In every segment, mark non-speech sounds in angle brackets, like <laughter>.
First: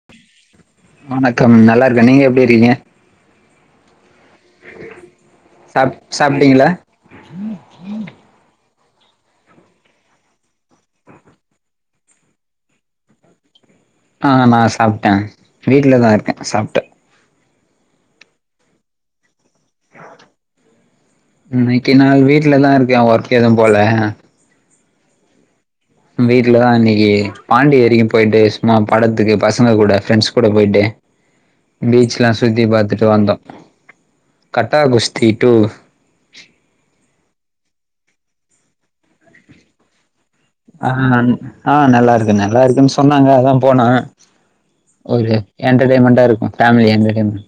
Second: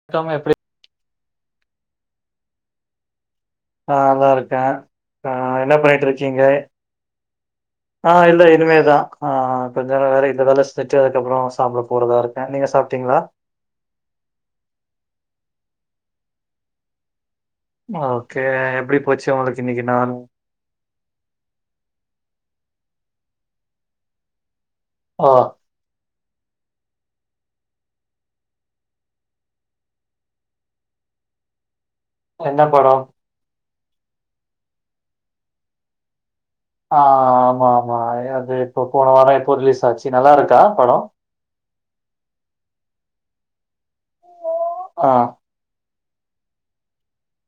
<unintelligible> வணக்கம் நல்லாருக்க நீங்க எப்டி இருக்கீங்க ஆ நல்லாருக்க ஆ என்ன பண்ணிட்டு இருக்கீங்க உம் ஆ இல்ல இனிமேதா ஆ கொஞ்ச வேல இந்த வேல செஞ்சட்டு அதுக்கப்பற சாப்ட போறதா இருக்கு நீங்க சாப்ட்டீங்ளா ஆ நா சாப்ட்ட வீட்லதா இருக்க சாப்ட்ட ஓகே எப்படி போச்சு உங்களுக்கு இன்னைக்கு நாளு இன்னைக்கு நாள் வீட்லதா இருக்க ஒர்க எது போல ஓ வீட்லதா இன்னைக்கு பாண்டி வரிக்கு போய்ட்டு சும்மா படத்துக்கு பசங்க கூட ஃப்ரெண்ட்ஸ் கூட போய்ட்டு பீச்லா என்ன சுத்தி படோ பாத்துட்டு வந்தோ கட்டா குஸ்தி டூ ஆ ஆமா மா அது இப்போ போன வார எப்போ ரிலீஸ் ஆச்சு நல்லாருக் ஆ ஆ நல்லாருக்கு நல்லாருக்குன் சொன்னாங்க அதா போன ஆ ஒரு என்டர்டைன்மென்டா இருக்கு பேமிலி என்டர்டைன்மென்ட்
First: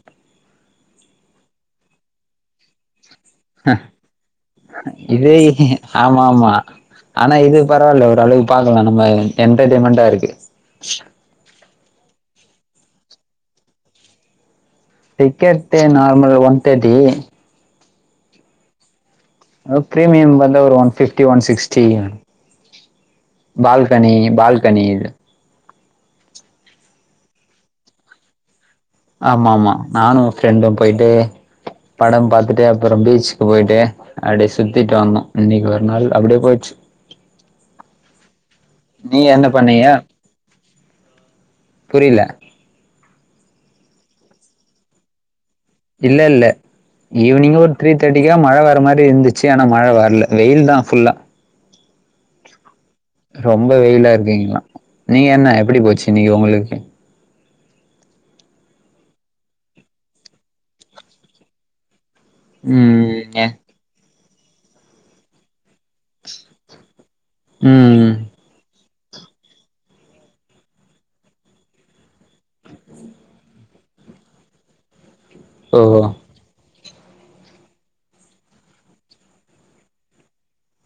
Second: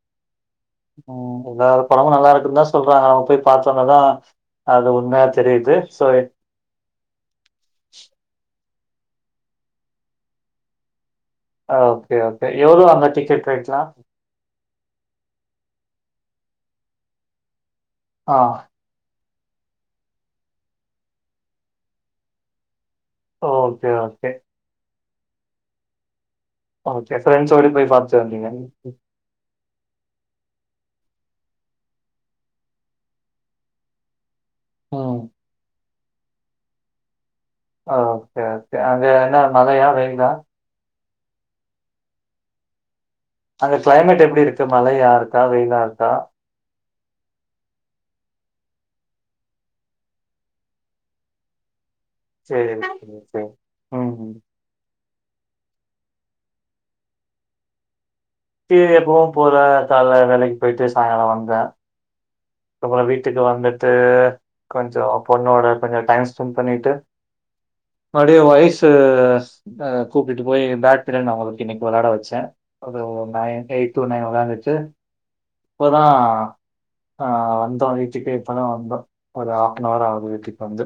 ம் எல்லா படமு நல்லாருக்குன்னுதா சொல்றாங்க அவங்க போய் பாத்தோனதா அது உண்மையா இதே தெரியுது சோ ஆமா ஆமா ஆனா இது பரவால்ல ஒரு அளவுக்கு பாக்லா நம்ம என்டர்டையின்மெண்டா இருக்கு ஆ ஓகே ஓகே எவ்ள அங்க டிக்கெட் ரேட்லா டிக்கெட் நார்மல் ஒன்தேர்ட்டி ஆ ஓகே ன் பாத்தா ஒரு one fifty one sixty okay balcony okay balcony இது ஓகே ஃப்ரண்ட்ஸோட போய் பாத்துட்டு வந்டீங்க ஆமா மா நானு ஃப்ரெண்டு போய்ட்டு படம் பாத்துட்டு அப்ற பீச்க்கு போய்ட்டு அப்டியே சுத்திட்டு வந்தோ இன்னைக்கு ஒரு நாள் அப்டியே போச்சு ஓ ஓகே ஓகே அங்க என்ன மழயா வெயிலா புரில அங்க கிளைமேட் எப்டி இருக்கு மழயாருக்கா வெயிலா இருக்கா? இல்லல்ல ஈவினிங்க் ஒரு த்ரீ தேர்ட்டிக்கா மழ வர மாரி இருந்துச்சு ஆனா மழ வரல வெயில் தா ஃபுல்லா சேரி சேரி சேரி ரொம்ப வெயிலா ம் ம் இருக்கீங்களா நீங்க என்ன எப்டி போச்சு இன்னிக்கி உங்ளுக்கு தீவு எப்பவு போற தால வேலைக்கு போய்ட்டு சாயங்கால வந்த ம் வீட்டுக்கு ஏ வந்துட்டு கொஞ்சோ பொண்ணோட கொஞ்சோ டைம் ஸ்பென்ட் பண்ணிட்டு ம் இது வயசு கூப்ட்டுட்டு போய் பேட்மிட்டன் நா அவங்களுக்கு இன்னைக்கு விளாட வச்ச அது நைன் எயிட் டூ நைன் ஒக்காந்துருச்சு ஓ இப்பதா ஆ வந்தோ வீட்டுக்கு இப்பதா வந்தோ ஒரு ஹாஃப்னவர் ஆவுது வீட்டுக்கு வந்து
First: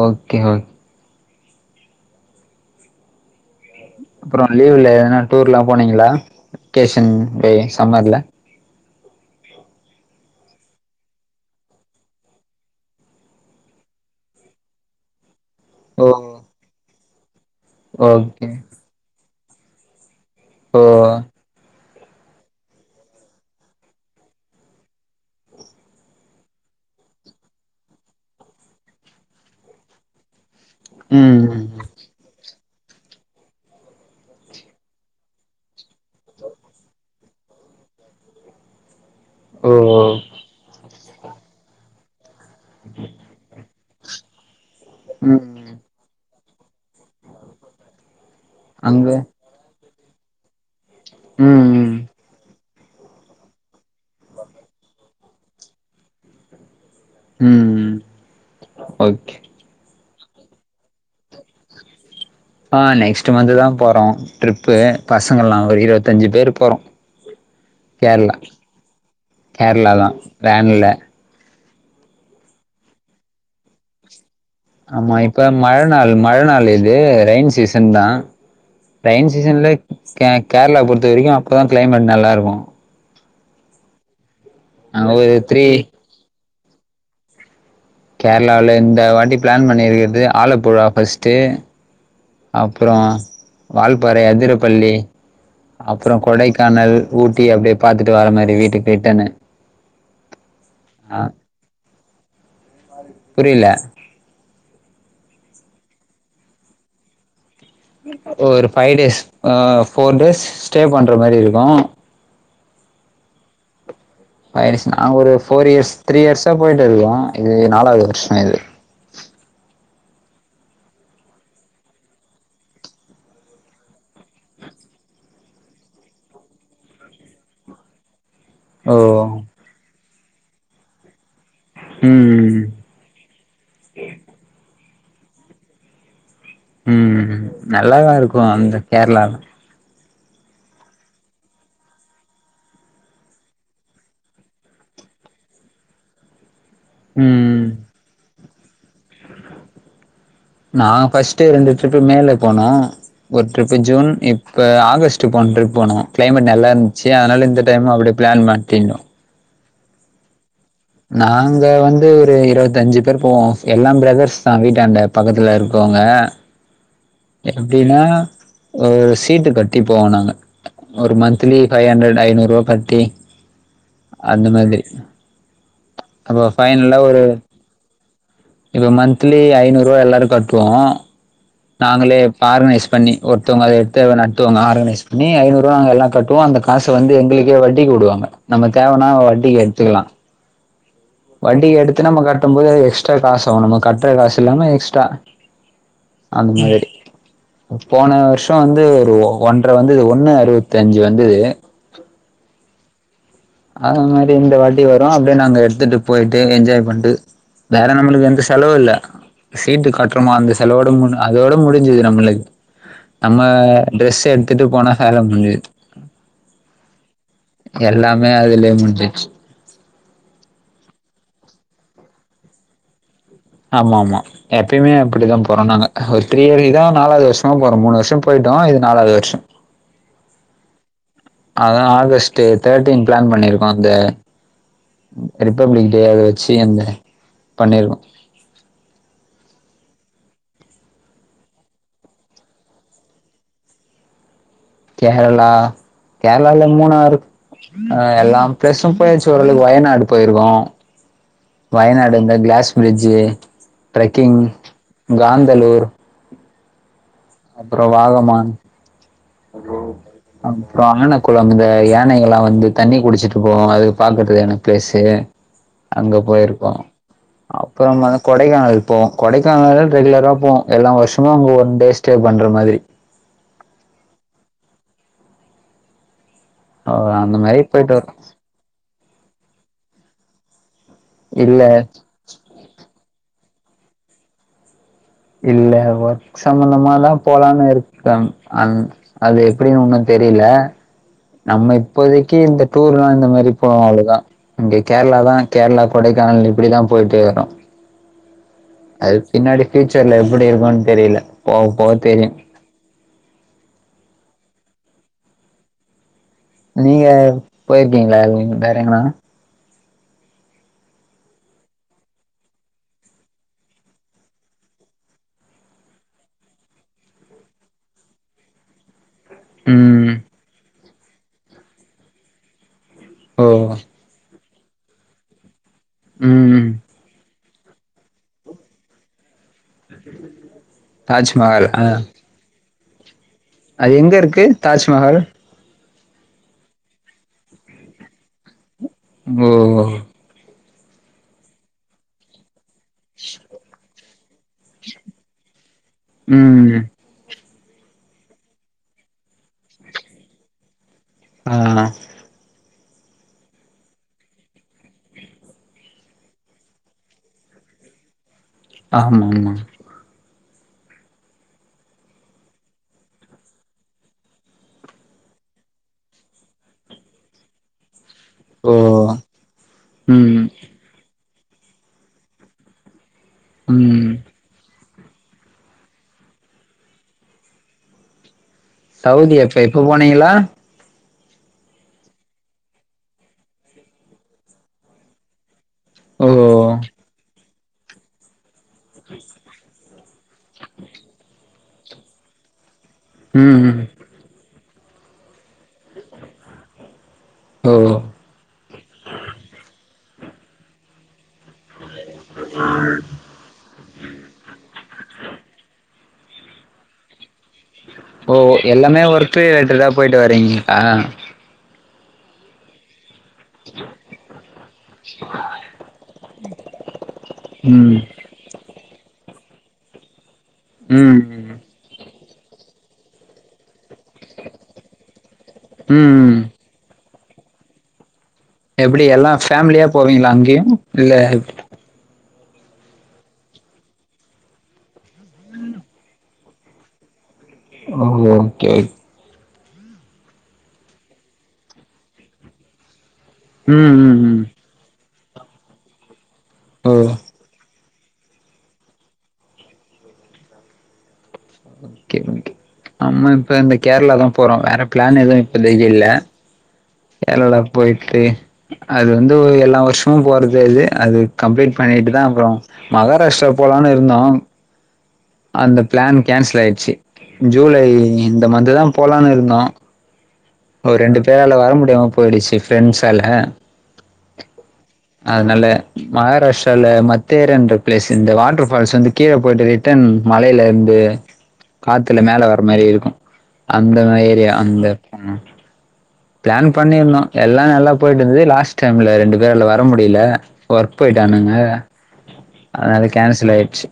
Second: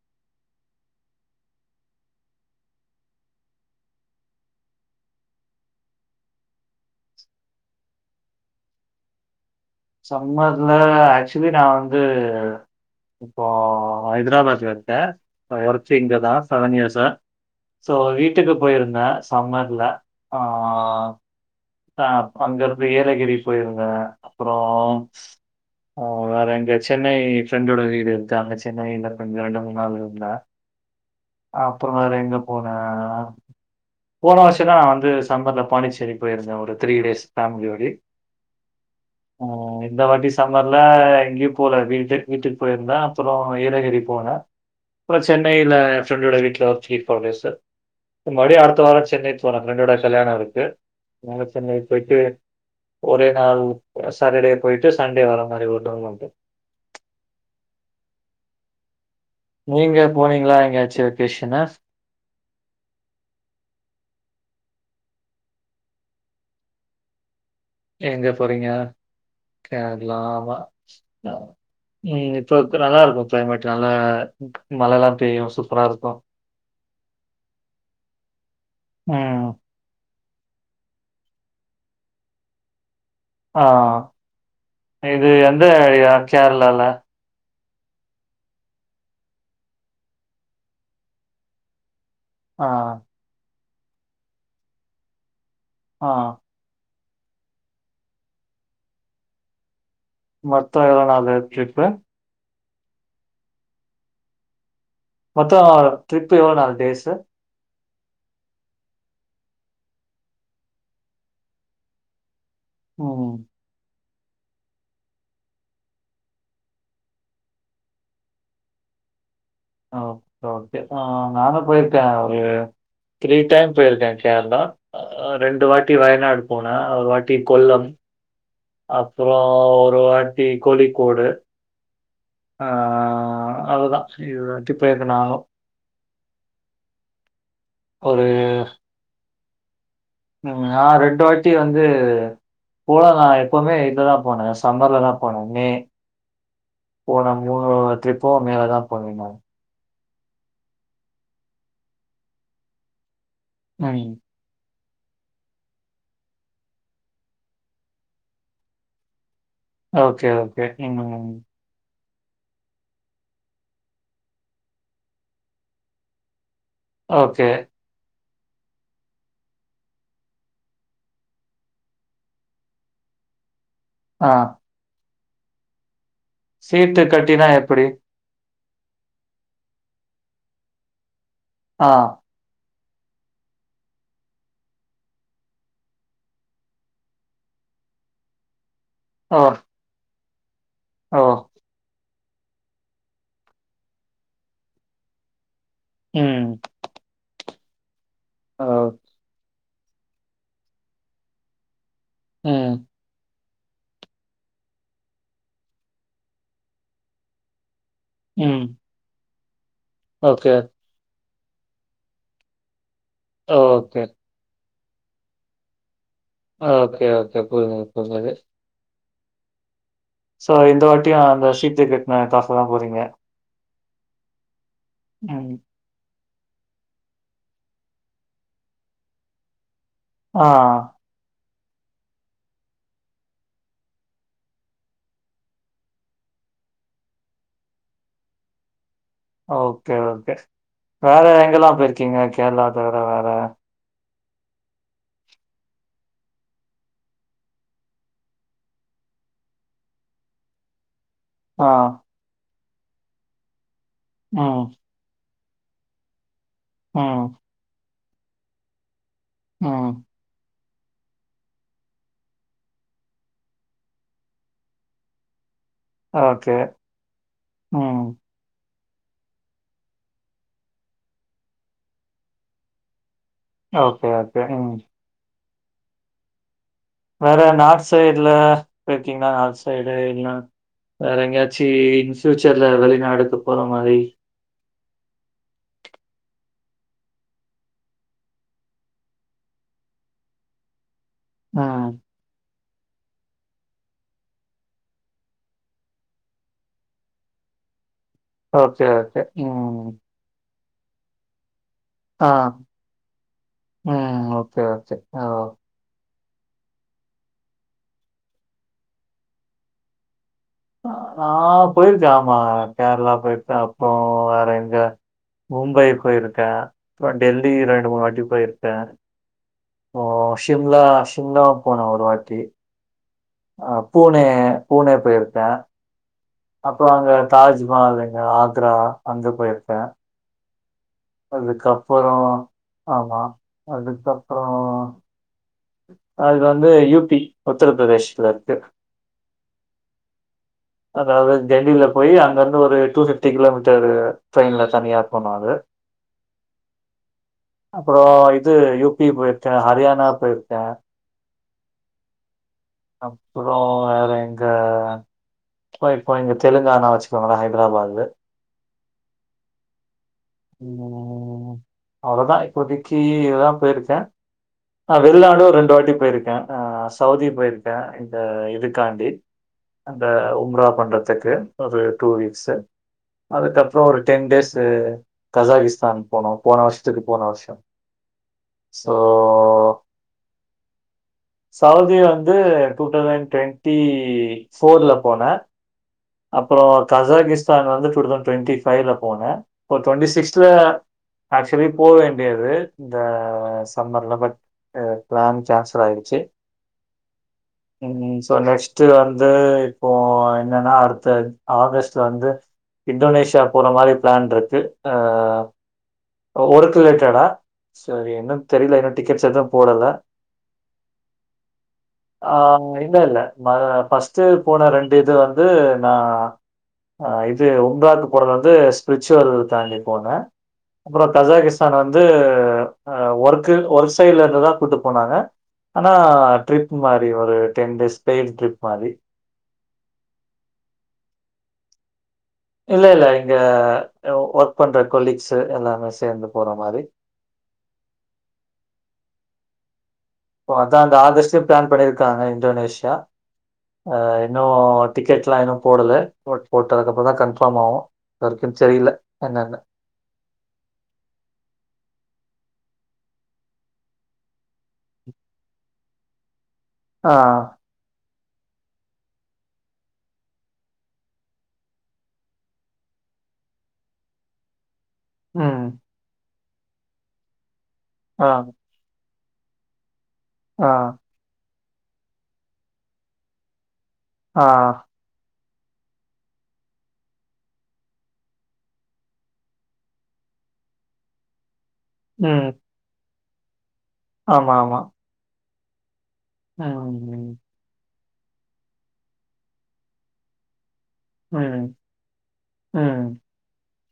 ஓகே ஓ அப்றோ லீவ்ல எதுனா டூர்லா போனீங்ளா வெகேஷன் டே சம்மர்ல சம்மர்ல ஆக்சுவலி நா வந்து இப்போ ஹைதராபாத்ல இருக்கே ஒர்க் ஓ இங்கதா செவன் இயர்ஸ்ஸா ஸோ ஓகே வீட்டுக்கு போய்ருந்தே சம்மர்ல ஓ ஆ அங்கருந்து ஏலகிரி போய்ருந்தே அப்பறோ ஆ வேற எங்க சென்னை ஃப்ரெண்டோட வீடு இருந்தா அங்க சென்னைல கொஞ்சோ ரெண்டு மூண் நாள் இருந்தே ம் ம் அப்பறோ வேற எங்க போனே போன வர்ஷோ நா வந்து சம்மர்ல பாண்டிச்சேரி போயிருந்தே ஒ ரு த்ரீ டேஸ் ஃபேம்லியோடி ஆ ஓ இந்த வாட்டி சம்மர்ல எங்கியு போல வீட்டு வீட்டுக்கு போய்ருந்தே அப்றோ ஏலகிரி போன அப்றோ ம் ம் சென்னைல எ ஃப்ரெண்ட்டோட வீட்ல ஒரு த்ரீ ஃபோர் டேஸ்ஸு மறுப்டியு அடுத்த வாரோ அங்க சென்னை போன ஃப்ரெண்டோட கல்யாணோ இருக்கு அதனால ம் சென்னை ம் போய்ட்டு ஒரே நாள் சாட்டர்டே போயிட்டு சண்டே வர மாரி ஒர் நாள் மட்டு ம் ம் ஓகே நீங்க போனீங்களா எங்கயாச்சு வெகேஷனு ஆ நெக்ஸ்ட்டு மன்த்து தா போறோ ட்ரிப்பு பசங்கள் நாங்க ஒரு இருவத்தஞ்சு பேர் போறோ எங்க கேரளா போறீங்க கேரளா தா கேர்ளாவா வேன்ல ம் இப்பக்கு நல்லாருக்கு கிளைமேட் நல்ல ஆமா இப்ப மழநாள் மழநாள் இ து ரயின் சீசன் தா ரயின் ம். சீசன்ல கே கேர்ளா பொறுத்த வரைக்கு அப்பதா கிளைமேட் நல்லாருக்கு ஆ ஆ ஒரு இது எந்த த்ரீ ஏரியா கேர்ளால கேர்ளால இந்த வாட்டி ப்ளான் பண்ணிருக்றது ஆலப்புழா ஃபர்ஸ்ட்டு ஆ, அப்றோ வால்பாறை அதிரப்பள்ளி அப்றோ ஆ. கொடைக் காணல் ஊட்டி அப்டியே பாத்துட்டு வர மாரி வீட்டுக்கு ரிட்டன்னு மொத்த எவ்ளோ நாளு ட்ரிப்பு புரில மொத்தோ ட்ரிப்பு எவ்ளோ நாலு டேஸ்சு ஒரு ஃபைவ் டேஸ் ஆ ஃபோர் டேஸ் ஸ்டே பண்ற மாரி இருக்கு ம் ஃபை இயர்ஸ் நாங்க ஒரு ஃபோர் இயர்ஸ் த்ரீ இயர்ஸா போய்ட்ருக்கே இது நாலாவ்து வர்ஷோ இது ஆ ஓகே நானு போய்ருக்கே ஒரு த்ரீ டைம் போயிருக்கே கேர்ளா ஆ ரெண்டு வாட்டி வயநாடு போனே ஒரு வாட்டி கொல்லம் ஓ அப்பறோ ஒரு வாட்டி கோழிக்கோடு ம் ம் ஆஅதுதா <unintelligible> வாட்டி போயிருக்கே நானு ம் ஹும் நல்லா ஒரு தாருக்கு அந்த கேர்ளால ம் நா ரெண்டு வாட்டி வந்து போல நா எப்பவுமே இதுதா போனே சம்மர்ல தா போனே மே போன மூணு ம் ட்ரிப்பு மேலதா போனீங்க நாங்கள் ஃபர்ஸ்ட்டு ரெண்டு ட்ரிப்பு மே ல போனோ ஒரு ட்ரிப்பு ஜூன் ம். இ ப்ப ஆகஸ்ட் போன ட்ரிப் போனோ கிளைமேட் நல்லா இருந்துச்சு அதனால இந்த டைமும் அப்டிய பிளான் மாட்டிருந்தோ ஓகே ஓகே ம் அங்க வந்து ஒரு இருவத்த அஞ்சு பேர் போவோ எல்லாம் பிரதர்ஸ் தா வீட்டான்ட பக்கத்துல இருக்கவங்க ஓகே டின்னா ஒரு சீட்டு கட்டி போவோ நாங்க ஒரு மந்த்லி பைவ் ஹண்ட்ரட் ஐநூறு ரூபா கட்டி ஆ. அந்த மாதிரி அப்போ பைனல்லா சீட்டு ஒரு கட்டினா எப்படி? இப்போ மந்த்லி ஐநூறு ரூவா எல்லாரு கட்டுவோ ஆ, நாங்களே ஆர்கனைஸ் பண்ணி ஒருத்தவங்க அத எடுத்து நட்டுவாங்க ஆர்கனைஸ் பண்ணி ஐநூறு ரூவா நாங்க எல்லா கட்டுவோ அந்த காச வந்து எங்களுக்கே வட்டிக்கு வுடுவாங்க நம்ம தேவைனா ஓ, வட்டிக்கு எடுத்துக்கலா ஓ வட்டிக்கு எடுத்து நம்ம கட்டும் போது எக்ஸ்ட்ரா காச ஆவு நம்ம கட்டுற காசு இல்லாம எக்ஸ்ட்ரா ம், அந்த மாரி போன வருஷோ ஓ, வந்து ஒரு ஒன் ற வந்துது ஒன்னு அறுவத்தி அஞ்சு வந்துது ம் அது மாரி இந்த வாட்டி வரு அப்டியே நாங்க எடுத்துட்டு போயிட்டு என்ஜாய் பண்ணிட்டு வேற நம்மளுக்கு எந்த ம். செலவு இல்ல சீட்டு கட்டுறோமோ ஓகே, அந்த செலவோட மூடு அதோட முடிஞ்சுது நம்மளுக்கு நம்ம ஓகே, ட்ரெஸ் எடுத்துட்டு போனா வேல முடிஞ்சுது ஓகே ஓக் எல்லாமே அதுலயே முஞ்சிச்சு சோ இந்த வாட்டியு அந்த சீட்டு கட்ன காசுலதா போறீங்க ஆமா ஆமா எப்பயுமே அப்டித்தான் ம். போறோ நாங்க ஒரு த்ரீ இயர்க்கு இதா நாலது வருஷமா போ ஒரு மூணு வருஷ போயிட்டோ இது நாலாவது வருஷ ஆ அதா ஆகஸ்ட்டு தேர்ட்டீன் பிளான் பண்ணிருக்கோ அந்த ரிபப்ளிக் டே அத வச்சு அந்த பண்ணிருக்கோ ஓகே ஓகே வேற எங்கல்லாம் போயிருக்கீங்க கேரளா தவிர வேற கேரளா கேரளால மூணாரு அ எல்லா பிளேஸு போயாச்சு ஓரளவுக்கு வயநாடு போயிருக்கோ ஆ, வயநாடுந்த க்ளாஸ் பிரி்ஜு டிரெக்கிங் ம், காந்தலூர் ம் அப்புற வாகமான் ம். அப்புறம் ஆனக்குளம் இந்த யானைகள் எல்லா வந்து தண்ணி குடிச்சிட்டு போவோ அதுக்கு பாக்குறதுக்கான பிளேசு அங்க ஓகே, போயிருக்கோ ம். அப்பறமா கொடைக்கானல் போம் கொடைக்கானல ரெகுலராக போவோ எல்லா வருஷமு அங்கே ஒன் டே ஸ்டே பண்ணுற மாதிரி ஓகே ஓகே ம் ஆ அந்த வேற மாரி நார்த் போயிட்டு வரோ சைடுல போய்ருக்கீங்களா நார்த் சைடு இல்னா வேற எங்கயாச்சி இல்ல ஃப்யூச்சர்ல் வெளிநாடுக்கு போற மாரி இல்ல ஒர்க் சம்பந்தமாதான் போலான்னு இருக்க அந் அது எப்டின்னு உண்ணு தெரியல நம்ம ம். இப்போதைக்கி இந்த டூர் எலாம் இந்த மாரி போற ஆளுதா இங்கே கேரளா தா கேர்ளா கொடைக்கானல் இப்டிதா போயிட்டு வரோ ஓகே, அது ஓகே. பின்னாடி ம். ஃப்யூச்சர்ல எப்டி இருக்குன் தெரியல போக போக ஆ தெரியு ம் ஓகே ஓகே ஓ நீங்க போயிருக்கீங்ளா இங் வேற எங்கனா நா போயிருக்கே ஆமா கேரளா போயிருக்கே அப்றோ வேற எங்க மும்பை போயிருக்கே அப்றோ டெல்லி ரெண்டு மூணு வாட்டி போயிருக்கே ஓ ம் ஷிம்லா ஷிம்லாவு போனே ஒரு வாட்டி ஓ அ பூனே பூனே போயிருக்கே ம் அப்றோ அங்க தாஜ்மஹால் எங்க ஆக்ரா அங்க போயிருக்கே தாஜ்மஹால் ஆ அதுக்கப்பறோ ஆமா அது எங்க இருக்கு அதுக்கப்புறம் தாஜ்மஹால் அது வந்து யு பி உத்தரப்பிரதேஷ்ல இருக்கு ப்ரோ அதாவ்து டெல்லில போய் அங்கருந்து ஒரு டூ ஃபிஃப்டி கிலோமீட்டரு ட்ரெயின்ல தனியா போனாது ம் அபறோ இது யு பி போயிருக்கே ஹரியானா போயிருக்கே ஆ அப்றோ வேற எங்க போயிருப்போ இங்க தெலுங்கானா வச்சுக்கோங்களே ஹைட்ராபாத்து ஆமாம்மா ம் அவ்ளதா இப்போதைக்கி இதுதா போயிருக்கே ஆ வெளிநாடு ரெண்டு வாட்டி போயிருக்கே ஆ சவுதி போயிருக்கே இந்த ஓ இதுக்காண்டி அந்த ம் உம்ரா பண்றத்துக்கு ஒரு டூ வீக்ஸு அதுக்கப்பறோ ஒரு ம் டென் டேஸு கசாகிஸ்தான் போனோ போன வர்ஷத்துக்கு போன வர்ஷ சவுதி எப்ப இப்ப போனீங்களா சவுதி வந்து டூ தௌசண்ட் டுவெண்ட்டி போஃர்ல போனே ஓ அப்பறோ கசாகிஸ்தான் வந்து டூ தௌசண்ட் டுவெண்டி ஃபைல போனே இப்ப டுவெண்ட்டி சிக்ஸ்த்ல ஆக்சுவலி போக வேண்டியது இந்த ம் ம் சம்மர்ல பட் அ பிளான் கேன்சல் ஆயிருச்சு ஓ ம் சோ நெக்ஸ்ட் டு வந்து இப்போ என்னனா அடுத்த ஆகஸ்ட் வந்து இன்டோனேஷியா போற மாரி பிளான் இருக்கு ஆ அ ஒர்க்கு ரிலேட்டடா சார் ஓ இன்னு தெரியல இன்னு எல்லாமே டிக்கெட்ஸ் ஒர்க் எது ரிலேட்டடா போடல போயிட்டு வரீங்களா ஆ இன்ன இல்ல மக ஃபஸ்ட்டு போன ரெண்டு இது வந்து நா ஆ இது ம் உம்ராக்கு போறது வந்து ஸ்பிரிச்சுவல் தாண்டி போனே அப்றோ ம் கசாகிஸ்தான் வந்து அ ஒர்க்கு ஒர்க்ஸ் டெய்லருந்துதா கூட்டு போனாங்க ஆனா ம் ட்ரிப்பு மாரி ஒரு டென் டேஸ் ஸ்டெய்ல் ட்ரிப் மாரி எப்டி எல்லா ஃபேம்லியா போவீங்ளா அங்கேயு இல்ல இல்ல இல்ல இங்க அ ஒர்க் பண்ற கொலீக்ஸ்சு எல்லாருமே சேந்து போற மாரி ஓ ஓகே சோ அதா இந்த ஆகஸ்ட்டு பிளான் பண்ணிருக்காங்க இந்தோனேஷியா ம் ஆ ம் இன்னு ம் டிக்கெட்லா இன்னு போடல போட் ஓ போட்டதுக்கப்பறந் தா கன் ஃபாமாவு‌ இதுவரைக்கு தெரியல என்னன்னு ஓகே நம்ம இப்ப இந்த கேரளா தா போறோ வேற பிளான் எதுவு இப்பதைக்கு இல்ல ஆ கேரளா போயிட்டு அது வந்து ஒரு எல்லா வருஷமு போறது அது அது கம்ப்ளீட் பண்ணிட்டு தா அப்பறோ மகாராஷ்டிரா போலான்னு இருந்தோ ம் அந்த பிளான் கேன்சல் ஆயிருச்சு ஜூலை ஆ இந்த மந்த்து தா போலானு இருந்தோ ஆ ஒரு ரெண்டு பேரால வர முடியாம போயிடுச்சு ஃபிரெண்ட்ஸ்ஸால ஆஹ் அதனால மகாராஷ்டிரல மத்தேரன்ற பிளேஸ்சு இந்த வாட்டர்ஃபால்ஸ் வந்து கீழ போயிட்டு ரிட்டன் மலேலருந்து காத்துல மேல ம் வர மாரியே இருக்கு அந்த மா ஏரியா ஆமா ஆமா அந்த ம் பிளான் பண்ணிருந்தோ ம் எல்லா நல்லா போயிட்டு இருந்தது லாஸ்ட் டைம்ல ரெண்டு பேரால வர முடியல ஒர்க் ம் போயிட்டானுங்க ம் ம். அதனால கேன்சல் ஆயிருச்சு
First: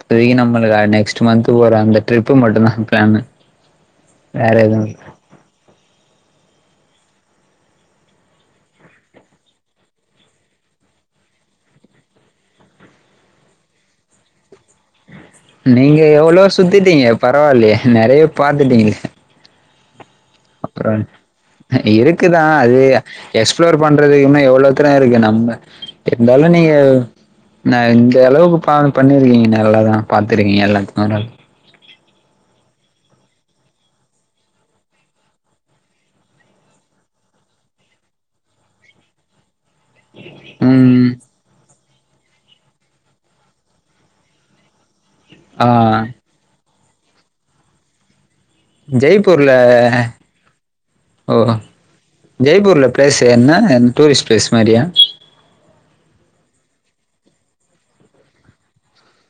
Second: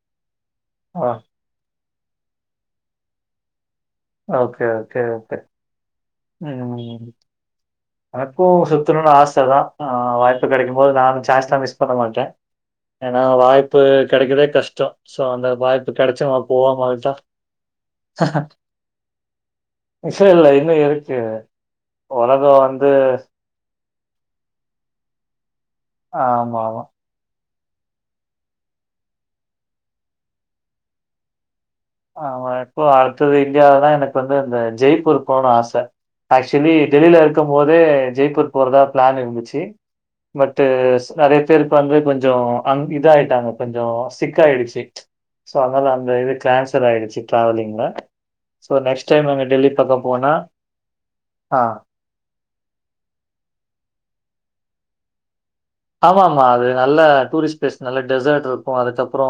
இப்பதைக்கு நம்மளுக்கு அ ஆ. நெக்ஸ்ட் மந்த்து போற அந்த ட்ரிப்பு மட்டுதா பிளான்னு ஓகே ஓகே ஓகே ம் எனக்கு சுத்தணுனு ஆச தா ஆஹ் வாய்ப்பு கெடைக்கு போது நானு சான்ஸ் அ மிஸ் பண்ண மாட்டே ஏனா வாய்ப்பு கெடைக்கிறதே கஷ்டோ சோ அந்த நீங்க எவ்ளோ சுத்திட்டீங்க விட்டா பரவால்லையே நெறைய பாத்துட்டீங்கள விசய இல்ல இன்னு இருக்கு உலகோ இருக்குதான் அது வந்து எக்ஸ்ப்ளோர் பண்றதுக்கு இன்னு எவ்ளோ தூரோ இருக்கு நம்ம டோலனியோ ஆமாமா. நா இந்த அளவுக்கு பிளானு பண்ணியிருக்கீங்க நல்லாதா பாத்திருக்கீங்க எல்லாத்து ஆனாலு ஆமா இப்போ அடுத்தது இந்தியாவதான் எனக்கு வந்து அந்த ஜெய்ப்பூர் போகனு ஆச ஆக்சுவலி டெல்லில இருக்கு போதே ஜெய்ப்பூர் போறதா பிளான் இருந்துச்சு பட் டு ஸ் ம் நெறைய பேருக்கு வந்து கொஞ்சோ அங் இதாயிட்டாங்க கொஞ்சோ சிக்காயிடுச்சு சோ ஆ அதனால அந்த இது கேன்சல் ஆயிடுச்சு டிராவலிங்ல சோ நெக்ஸ்ட் டைம் நாங்க ஜெய்ப்பூர்ல டெல்லி பக்கோ போனா ஓ ஆ ஜெய்ப்பூர்ல பிளேஸ் என்ன டூரிஸ்ட் பிளேஸ் மாரியா ஆமா ஆமா அது நல்ல டூரிஸ்ட் பிளேஸ் நல்ல டெசர்ட் இருக்கு அதுக்கப்பறோ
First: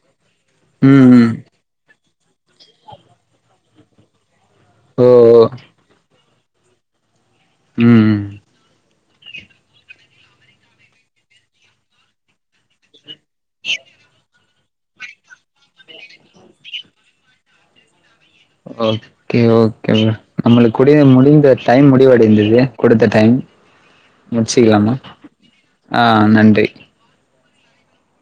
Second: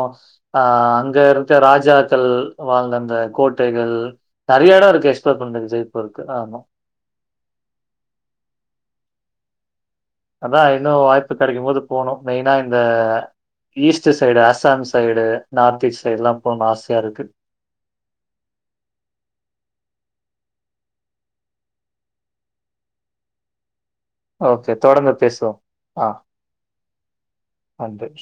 அஹ் ம் அங்க ம். இரு ந்த ராஜாக்கள் வாழ்ந்த அந்த கோட்டைகள் நெறைய எடோ ஓ இருக்கு எக்ஸ்ப்ளோர் பண்றதுக்கு ஜெய்பூர் து ஆமா ம் அதா இன்னு வாய்ப்பு கெடைக்கு போது போணு மெயினா இந்த east side Assam side north east side ல்லா போணு ஆசையா ருக்கு ஓ கே ஓகேங்க நம்மளுக்கு கூடிய முடிந்த டைம் முடிவடைந்தது குடுத்த டைம் ஓகே முடிச்சுக்கலாமா தொடர்ந்து பேசுவோ ஆ நன்றி